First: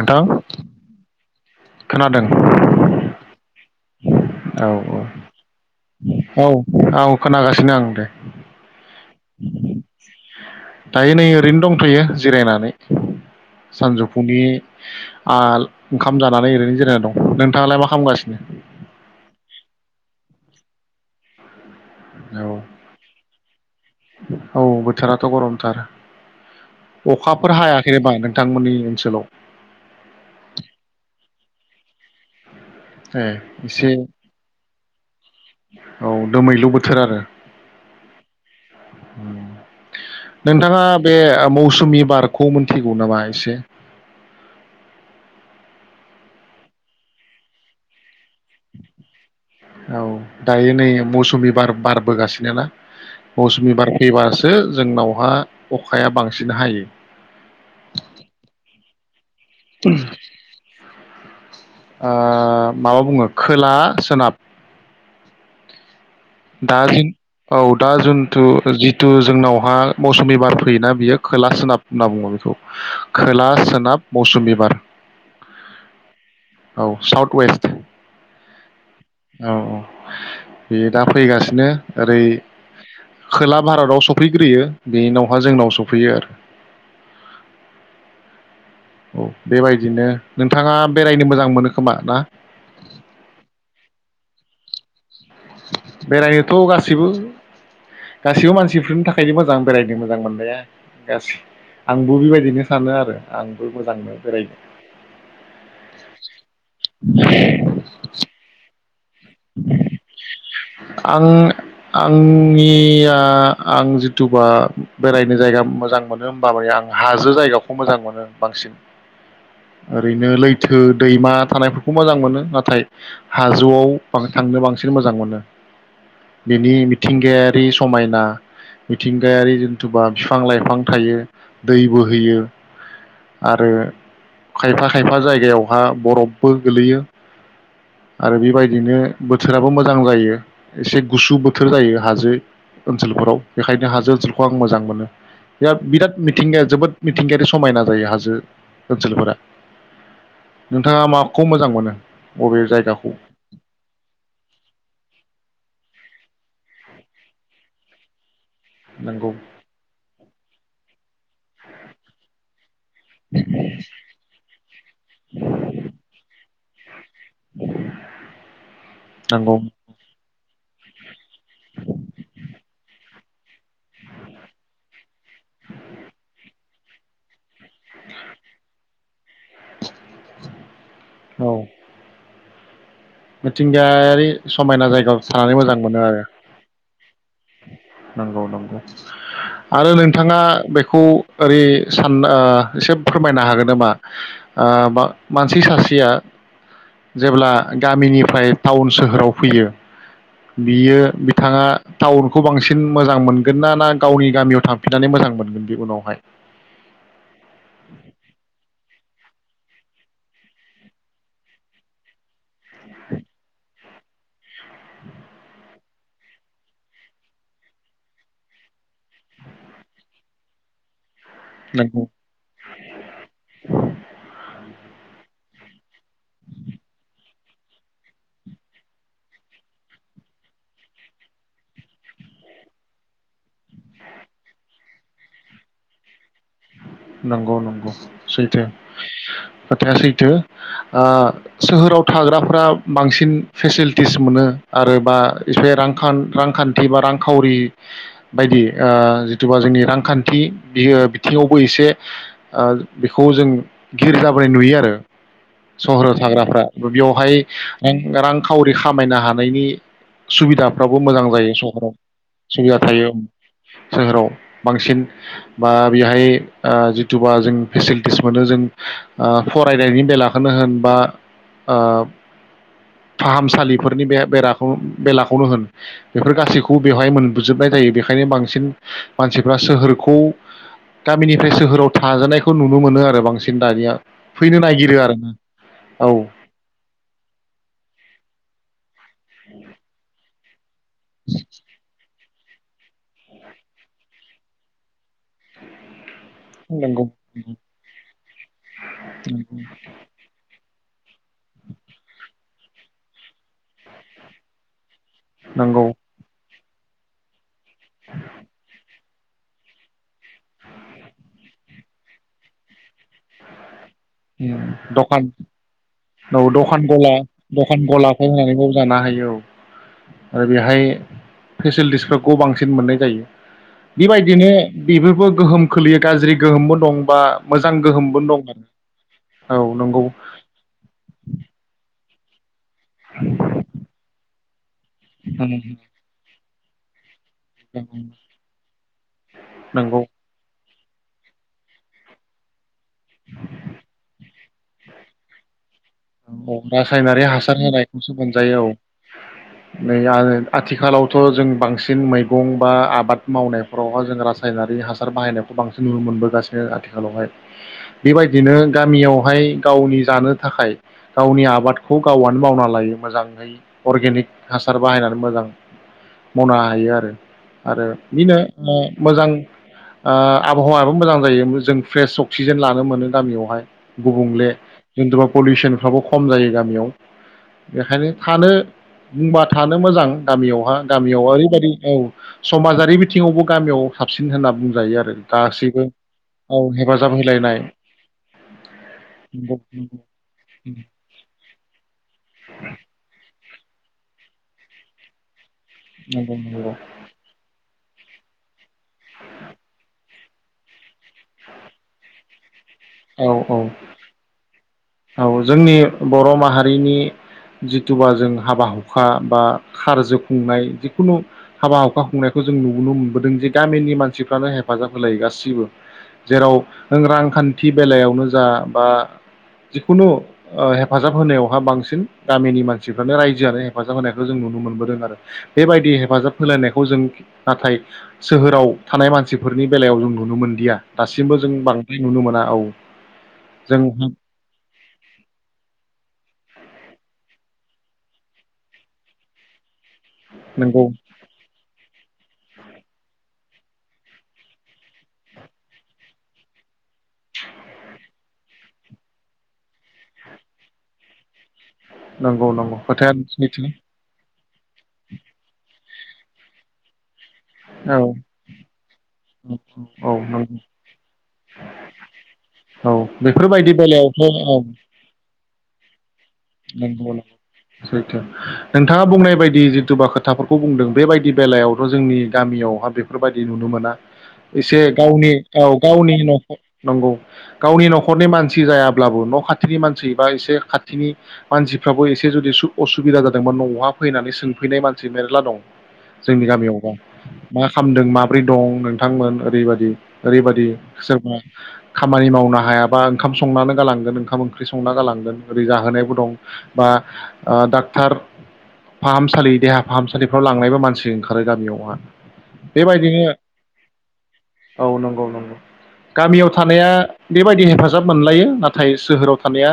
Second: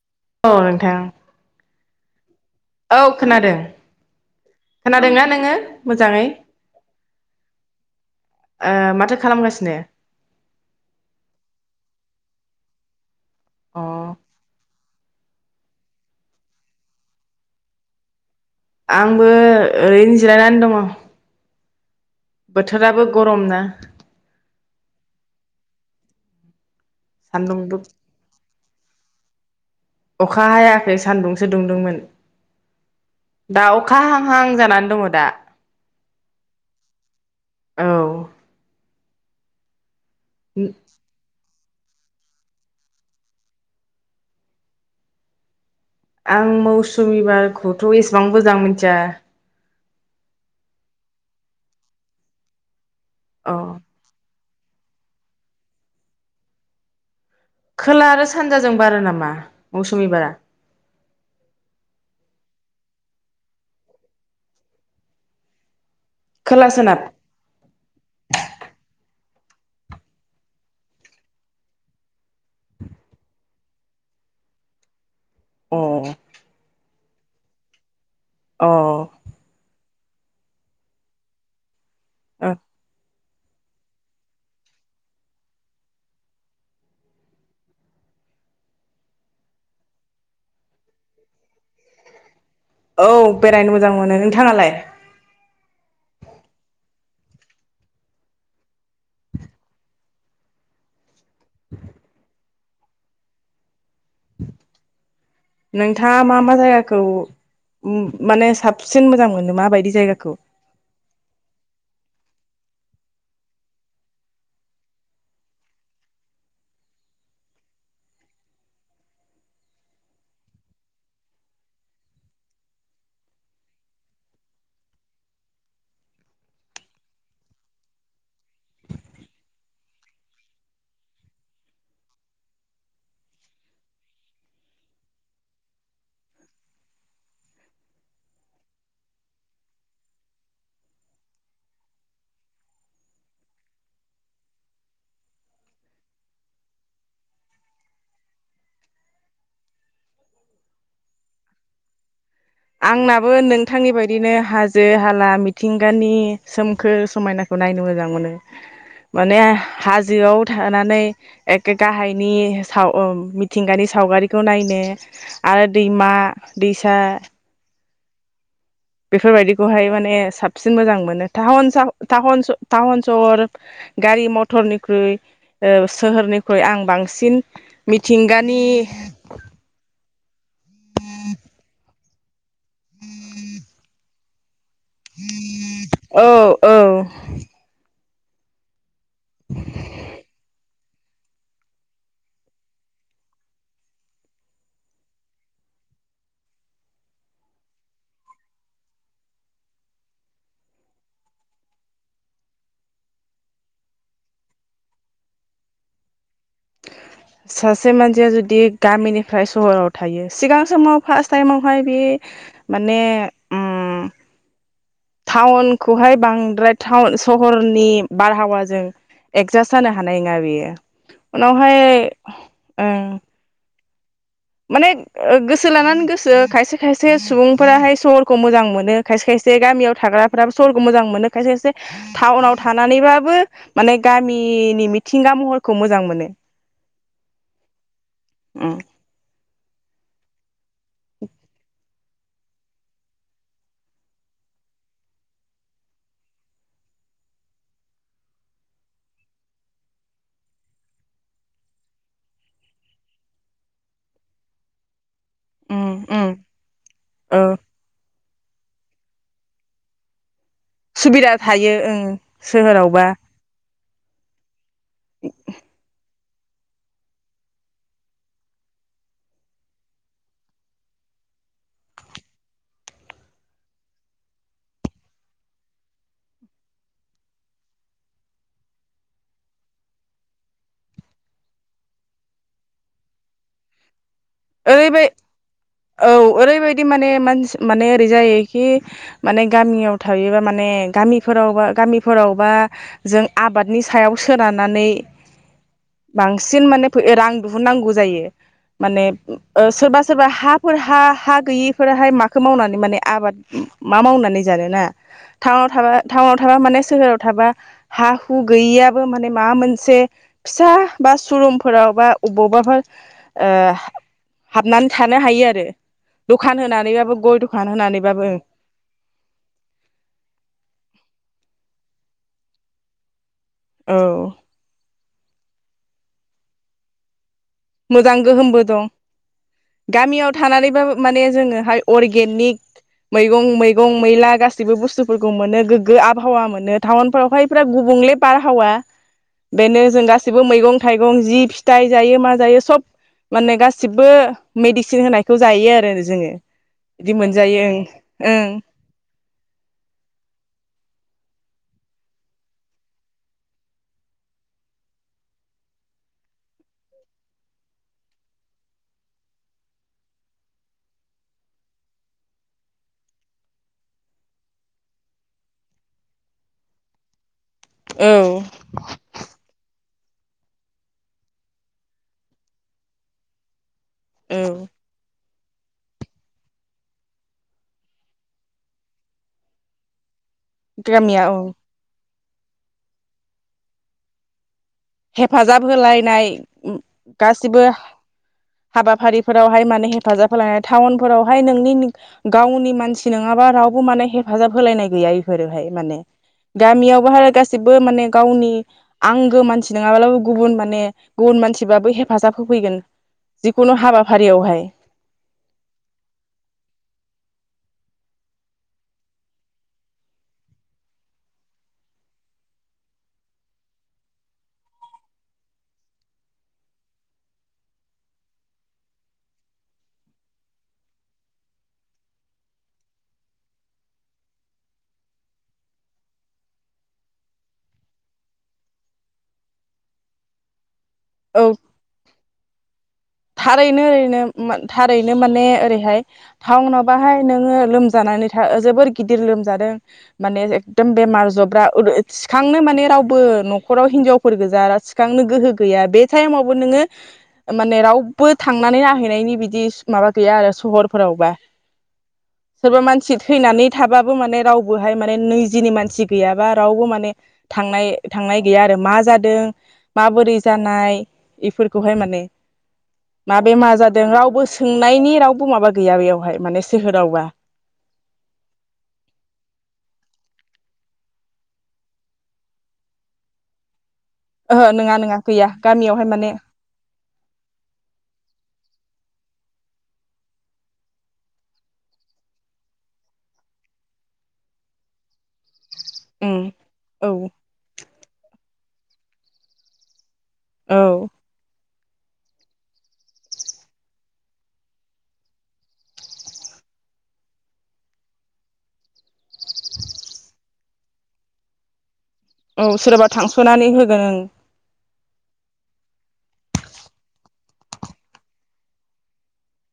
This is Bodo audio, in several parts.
नोंथां औ नोंथां खोनादों औ खोनादों औ खोनादोंना नोङो मोजाङै औ औ औ खोनागासिनो आं दे ओ माथो खालामगासिनो दायो नै ओरैनो दंथयो जिरायनानै अ सानजौफुनि ओ ओंखाम जा- नानै ओरैनो जिरायनाय दं नोंथाङालाय मा खामगासिनो आंबो ओरैनो [unintelligible] औ बोथोराबो गरम ना औ बोथोराथ गरमथार अखाफोर सान्दुंबो हायाखै एबा नोंथांमोननि ओनसोलाव अखा हायाखै सान्दुंसो दुंदोंमोन ए दा एसे अखा हांहां जानानै दङ दा औ दोमैलु बोथोर आरो औ उम नोंथाङा बे मौस मि बारखौ मोनथिगौ नामा एसे आं मौसुमि बारखौथ एसे बां मोजां मिथिया औ दायो नै मौसुमि बार बारबोगासिनो ना अ मौसुमि बार फैबास सो जोंनावहा अखाया बांसिन हायो‌ खोला आरो सानजाजों बारो नामा मौसुमि बारा? ओ माबा बुङो खोला सोनाब खोला दा सोनाब जिन औ दा जन्थु जिथु जोंनावहा मौसुमि बार फैयोना बियो खोला सोनाब होनना बुङो बेखौ खोला सोनाब मौसुमि बार अ औ साउथ वेस्ट अ औ औ बे दा फैगासिनो ओरै खोला भारताव सफैग्रोयो बेनावहा जोंनाव सफैयो आरो। औ बेबायदिनो नोंथाङा बेरायनो मोजां मोनो खोमा ना? औ बेरायनो मोजां मोनो नोंथाङालाय? बेरायनोथ' गासैबो गासैबो मानसिफोरनि थाखायनो मोजां बेरायनो मोजां मोननाया। गासै आंबो बेबायदिनो सानो आरो आंबो मोजां मोनो बेरायनो। नोंथाङा मा मा जायगाखौ माने साब सिन मोजां मोनो माबायदि जायगाखौ‌? आं आंनिया आं जिथुबा बेरायनो जायगा मोजां मोनो होमबा माने आं हाजो जायगाखौ मोजां मोनो बांसिन ओरैनो लैथो दैमा थानायफोरखौ मोजां मोनो नाथाय हाजोआव बां थांनो बांसिन मोजां मोनो बेनि मिथिंगायारि समायना मिथिंगायारि जन्थुबा बिफां लाइफां थायो दैबो होयो आरो खायफा खायफा जायगायावहा बरफबो गोलैयो आरो बेबायदिनो बोथोराबो मोजां जायो एसे गुसु बोथोर जायो हाजो ओनसोलफोराव बेखायनो हाजो ओनसोलखौ आं मोजां मोनो बे बिराद मिथिंगाया जोबोद मिथिंगायारि समायना जायो हाजो ओनसोलफोरा नोंथाङा माखौ मोजां मोनो? बबे जायगाखौ आंनाबो नोंथांनि बाय‌ दिनो हाजो हाला मिथिंगानि सोमखोर समायनाखौ नायनो मोजां मोनो। नंगौ माने हाजोआव थानानै एखे गाहायनि साव अ मिथिंगानि सावगारिखौ नायनो आरो दैमा दैसा [unintelligible] नंगौ बेफोरबायदिखौहाय माने साब सिन मोजां मोनो। [unintelligible] सहर गारि मथरनिख्रुइ ओ सोहोरनिख्रुइ आं बांसिन मिथिंगानि औ मिथिंगायारि समायना जायगायाव थानानै मोजां मोनो औ आरो औ नंगौ नंगौ आरो नोंथाङा बे खौ ओरै सान ओ एसे फोरमायनो हागोन नामा ओ मानसि सासेआ जेब्ला गामिनिफ्राय टाउन सोहोराव फैयो बियो बिथाङा टाउनखौ बांसिन मोजां मोनगोन ना ना गावनि गामियाव थांफिननानै मोजां मोनगोन बे उनावहाय सासे मानसिया जुदि गामिनि ओमफ्राय सहराव थायो सिगां समाव फार्स्ट टाइमावहाय बे माने उम टाउनखौहाय बांद्राय टाउन सहरनि बारहावाजों एगजास्ट जानो हानाय नङा बेयो उनावहाय नंगौ ओ माने गोसो लानानै गोसो खायसे खायसे सुबुंफोराहाय सहरखौ मोजां मोनो खायसे खायसे गामियाव थाग्राफोराबो सहरखौ मोजां मोनो खायसे खायसे टाउनाव थानानैबाबो माने गामिनि मिथिंगा महरखौ मोजां मोनो नंगौ नंगौ सैथो उम खोथाया सैथो ओ सोहोराव थाग्राफ्रा बांसिन फेसिलिटिस मोनो आरो बा एसे रां रांखान्थि बा रांखावरि बायदि ओ जिथुुबा जोंनि रांखान्थि बियो थिङावबो एसे ओ बेखौ जों गिर जाबोनाय नुयो आरो उम सहराव उम थाग्राफ्रा बेयावहाय औ रां खावरि खामायनो हानायनि सुबिदाफ्राबो मोजां सुबिदा जायो थायो सहराव ओं सुबिदा सोहोरावबा थायो सोहोराव बांसिन बा बेहाय ओ जिथुबा जों फेसिलिटिस मोनो जों ओ फरायनायनि बेलाखौनो होन बा ओ फाहामसालिफोरनिखौ बेलाखौनो होन बेफोर गासैखौबो बेवहाय मोनबोजोबनाय थायो बेखायनो बांसिन मानसिफ्रा सोहोरखौ ‌ गामिनिफ्राय सोहोराव थाजानायखौ नुनो मोनो आरो बांसिन दानिया फैनो नागिरो ओरैबाय आरोना औ ओरैबायदि माने मानसि माने ओरै जायोखि माने गामियाव थायोबा माने गामिफोरावबा गामि फोरावबा जों आबादनि सायाव सोनारनानै बांसिन माने नंगौ रां दिहुननांगौ जायो माने ओ सोरबा सोरबा हा हाफोर हा हा गैयिफोराहाय माखौ मावनानै माने आबाद मा मावनानै जानोना टाउन नंगौ थाग्रा टाउन थाबा माने सोहोराव थाबा हा हु गैयियाबो माने माबा मोनसे फिसा बा सुरुमफोराव बा बबावबाफोर ओ हाबनानै थानो दखान हायो आरो औ दखान गला होनानैबाबो गय दखान गलाखौ होनानैबाबो होनानैबाव जानो हायो औ आरो बेहाय फेसिलिटिसफोर खौ बांसिन मोननाय जायो। औ बेबायदिनो बेबोबो गोहोम खोलैयो गाज्रि गोहोमबो दं बा मोजां गोहोमबो दं आरो औ नंगौ गामियाव थानानैबाबो माने जोङोहाय अरगेनिक मैगं मैगं मैला गास जेबो बुस्थुफोरखौ मोनो गोग्गो आबहावा मोनो। थावन फोरावहाय बिराद गुबुंग्ल बारहावा बेनो नंगौ जों गासैबो मैगं थाइगं जि फिथाइ जायो मा जायो सब माने गासिबो मेडिसिन होनायखौ जायो। आरो जोङो औ बिदि राखायनारि हासार मोनजायो होनायखौसो ओं मोनजायो औ नै आ आथिखालाव थ' जों बांसिन मैगं बा आबाद मावनायफोरावहाय जों रासायनारि हासार बाहायनायखौ बांसिन नुनो मोनबोगासिनो आथिखालावहाय बेबायदिनो गामियावहाय गावनि जानो थाखाय गावनि आबादखौ गावआनो मावना लायो मोजाङै अर्गेनिक हासार बाहायनानै मोजां मावनो हायो आरो आरो ओं बिनो ओ मोजां आ आबहावायाबो मोजां जायो जों फ्रेस अक्सिजेन लानो मोनो गामियावहाय औ गुबुंले इनद्रब पलिसोन फ्राब खम जायो गामियाव बेखायनो थानो बुंबा थानो मोजां गामियावहा गामियाव गामिया औ ओरैबायदि औ समाजारि बिथिङावबो गामियाव साबसिन होनना बुं हेफाजाब होलायनाय हेफाजाब होलायनाय गासिबो नंगौ हाबाफारिफोरावहाय माने नंगौ हेफाजाब होलायनाय टाउनफोरावहाय नोंनि गावनि मानसि नङाबा रावबो माने हेफाजाब होलायनाय गैया बेफोरोहाय माने नंगौ नंगौ गामियावबा गासिबो माने गावनि आंगो मानसि नङाब्लाबो गुबुन माने गुबुन मानसिबाबो हेफाजाब होफैगोन औ औ जिखुनु हाबाफारियावहाय औ जोंनि बर' माहारिनि जिथुबा जों हाबा हुखा बा खारज खुंनाय जिखुनु हाबा हुखा खुंनायखौ जों नुबोननो मोनबोदों जे गामिनि मानसिफ्रानो हेफाजाब होलायो गासिबो जेराव रांखान्थि बेलायावनो जा बा जिखुनु ओ हेफाजाब होनायावहा बांसिन गामिनि मानसिफ्रानो रायजोआनो हेफाजाब होनायखौ जों नुनो मोनबोदों आरो बेबायदि हेफाजाब होलायनायखौ जों नाथाय सोहोराव थानाय मानसिफोरनि बेलायाव जों नुनो मोनदिया दासिमबो जों औ बांद्राय नुनो मोना औ जों थारैनो ओरैनो। थारैनो माने ओरैहाय टाउनाव बाहाय नोङो लोमजानानै था जोबोर गिदिर लोमजादों। माने नंगौ एकदम बेमार जब्रा ओ थांनो माने रावबो न'खराव हिनजावफोर गोजा थिखांनो गोहो गैया बे टाइमावबो नोङो माने राव बो थांनानै नायहैनायनि बिदि माबा गैया आरो सहरफोरावबा। नंगौ नंगौ सोरबा खोथाया मानसि सैथो थैनानै थाबाबो माने रावबोहाय माने निजिनि मानसि गैयाबा रावबो माने थांनाय औ थांनाय गैया आरो मा जादों औ माबोरै नंगौ जानाय बेफोरखौहाय माने। औ माबे मा बेफोरबायदि बेमा जादों बेलायावहाय रावबो औ सोंनायनि रावबो माबा गैया बेयावहाय माने सोहोरावबा नोंथाङा बुंनाय बायदि जिथुबा खोथाफोरखौ बुंदों बेबायदि बेलायावथ' जोंनि गामियावहा बेफोरबायदि नुनो मोना। ओहो एसे नङा नङा गावनि गैया औ गामियावहाय गावनि माने न'खर नंगौ गावनि न'खरनि मानसि जायाब अब्लाबो न' खाथिनि मानसि बा एसे खाथिनि मानसिफ्राबो एसे जुदि सु असुबिदा जादोंबा न'आव फैनानै सोंफैनाय मानसि मेरला दं। उम जोंनि गामियावबा। औ मा खामदों मा माब्रै दं नोंथांमोन ओरैबादि। ओरैबायदि औ सोरबा खामानि मावनो हायाबा ओंखाम संनानै गालांगोन ओंखाम ओंख्रि संना गालांगोन ओरै जाहोनायबो दं बा ओ डाक्टर फाहामसालि देहा फाहामसालिफ्राव लांनायबो मानसि ओंखारो गामियावहा औ सोरबा बेबायदिनो थांस'नानै होगोन ओं। औ नंगौ नंगौ गामियाव थानाया बेबायदि हेफाजाब मोनलायो नाथाय सोहोराव थानाया।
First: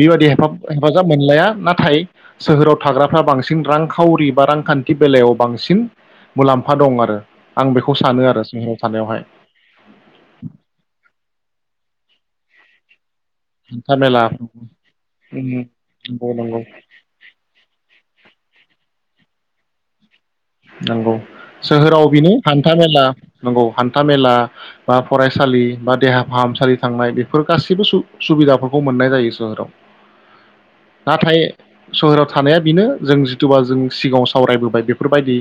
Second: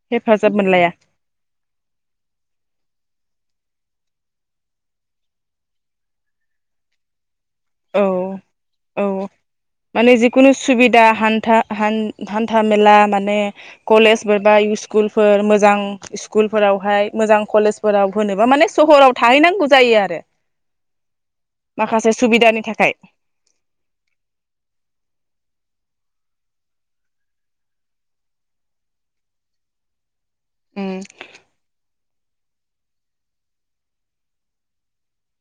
बेबायदि हेफाजाब हेफाब मोनलाया हेफाजाब मोनलाया नाथाय सोहोराव थाग्रा बांसिन रांखावरि बा रांखान्थि बेलायाव बांसिन मुलाम्फा दं आरो। आं बेखौ औ सानो आरो सोहोराव औ थानायावहाय माने जिखुनु सुबिदा हान्था हान हान्था मेला माने माने हान्था मेला कलेजफोर बा इसकुल फोर मोजां नंगौ नंगौ स्कुलफोरावहाय मोजां कलेजफोराव होनोबा माने सहराव। थाहैनांगौ जायो आरो। नंगौ सोहोराव माखासे बेनो हान सुबिदानि थाखाय हान्थामेला नंगौ हान्था मेला बा फरायसा लि बा देहाफाहामसालि थांनाय बेफोर गासैबो सु-सुबिदाफोरखौ मोननाय जायो सोहोराव। उम नाथाय सहराव थानाया बेनो जों जिथुबा जों सिगाङाव सावरायबोबाय बेफोरबायदि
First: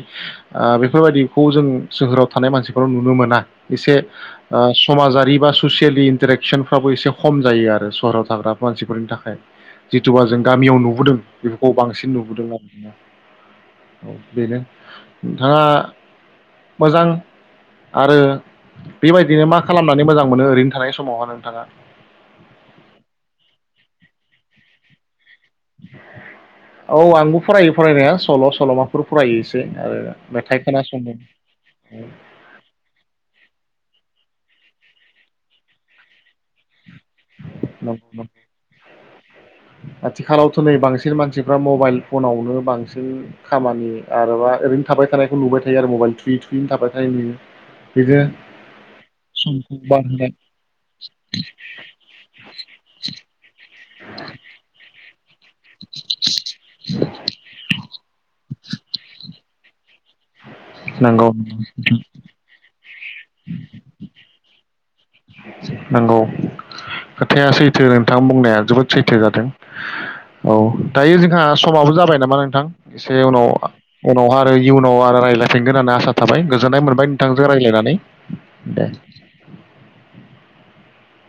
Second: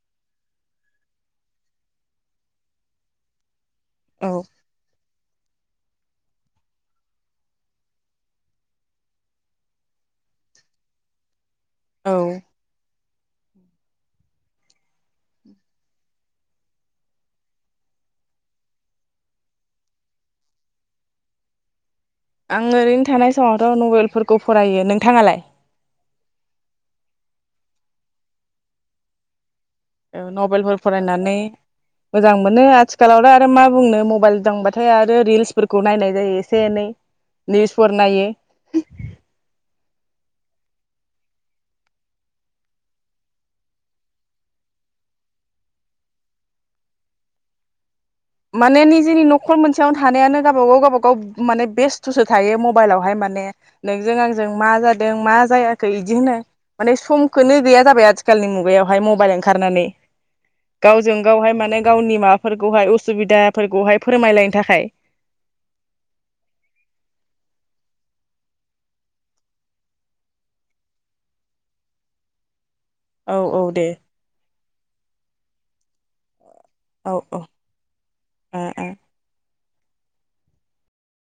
ओ बेफोरबायदिखौ जों सोहोराव थानाय मानसिफोराव नुनो मोना एसे औ ओ समाजारि बा ससियेलि इन्टारेकसनफ्राबो एसे खम जायो आरो सहराव थाग्रा मानसिफोरनि थाखाय। जिथुुबा जों गामियाव नुबोदों बेफोरखौ बांसिन नुबोदों आरोखि ना? औ बेनो थाङा मोजां आरो बेबायदिनो मा खालामनानै मोजां मोनो ओरैनो थानाय समावहाय नोंथाङा? आं ओरैनो थानाय समावथ' नभेलफोरखौ फरायो नोंथाङालाय? औ आंबो फरायो फरायनाया सल' सल'माफोर फरायो आरो ओ मेथाइ नबेलफोर खोनासङो फरायनानै मोजां मोनो आथिखालावलाय आरो मा बुंनो मबाइल दां बाथाय आरो रिल्सफोरखौ नायनाय जायो एसे एनै निउसफोर नंगौ नायो नंगौ। आथिखालावथ' नै बांसिन मानसिफ्रा मबाइल फनावनो बांसिन खामानि आरोबा ओरैनो थाबाय थानायखौ नुबाय थायो आरो मबाइल थुयै थुयैनो थाबाय थानाय नुयो। बिदिनो माने निजेनि न'खर समखौ मोनसेयावनो बारहोनाय थानायानो गावबा गाव गावबागाव माने बेस्थ'सो थायो मबाइलावहाय माने नोंजों आंजों मा जादों मा खै इदि होनो माने समखोनो गैया जाबाय आ थिखालनि मुगायावहाय मोबाइल ओंखारनानै गावजों नंगौ गावहाय माने गावनि माबाफोरखौहाय उ सुबिदाफोरखौहाय फोरमायलायनो थाखाय। नंगौ खोथाया सैथो नोंथां बुंनाया जोबोद सैथो जादों। औ दायो जोंहा समाबो जाबाय नामा नोंथां? एसे औ औ उनाव दे उनावहा आरो इयुनाव आरो रायज्लायफिनगोन होननानै आसा थाबाय गोजोननाय मोनबाय औ नोंथांजों रायज्लायनानै ओ ओ दे। [inaudible]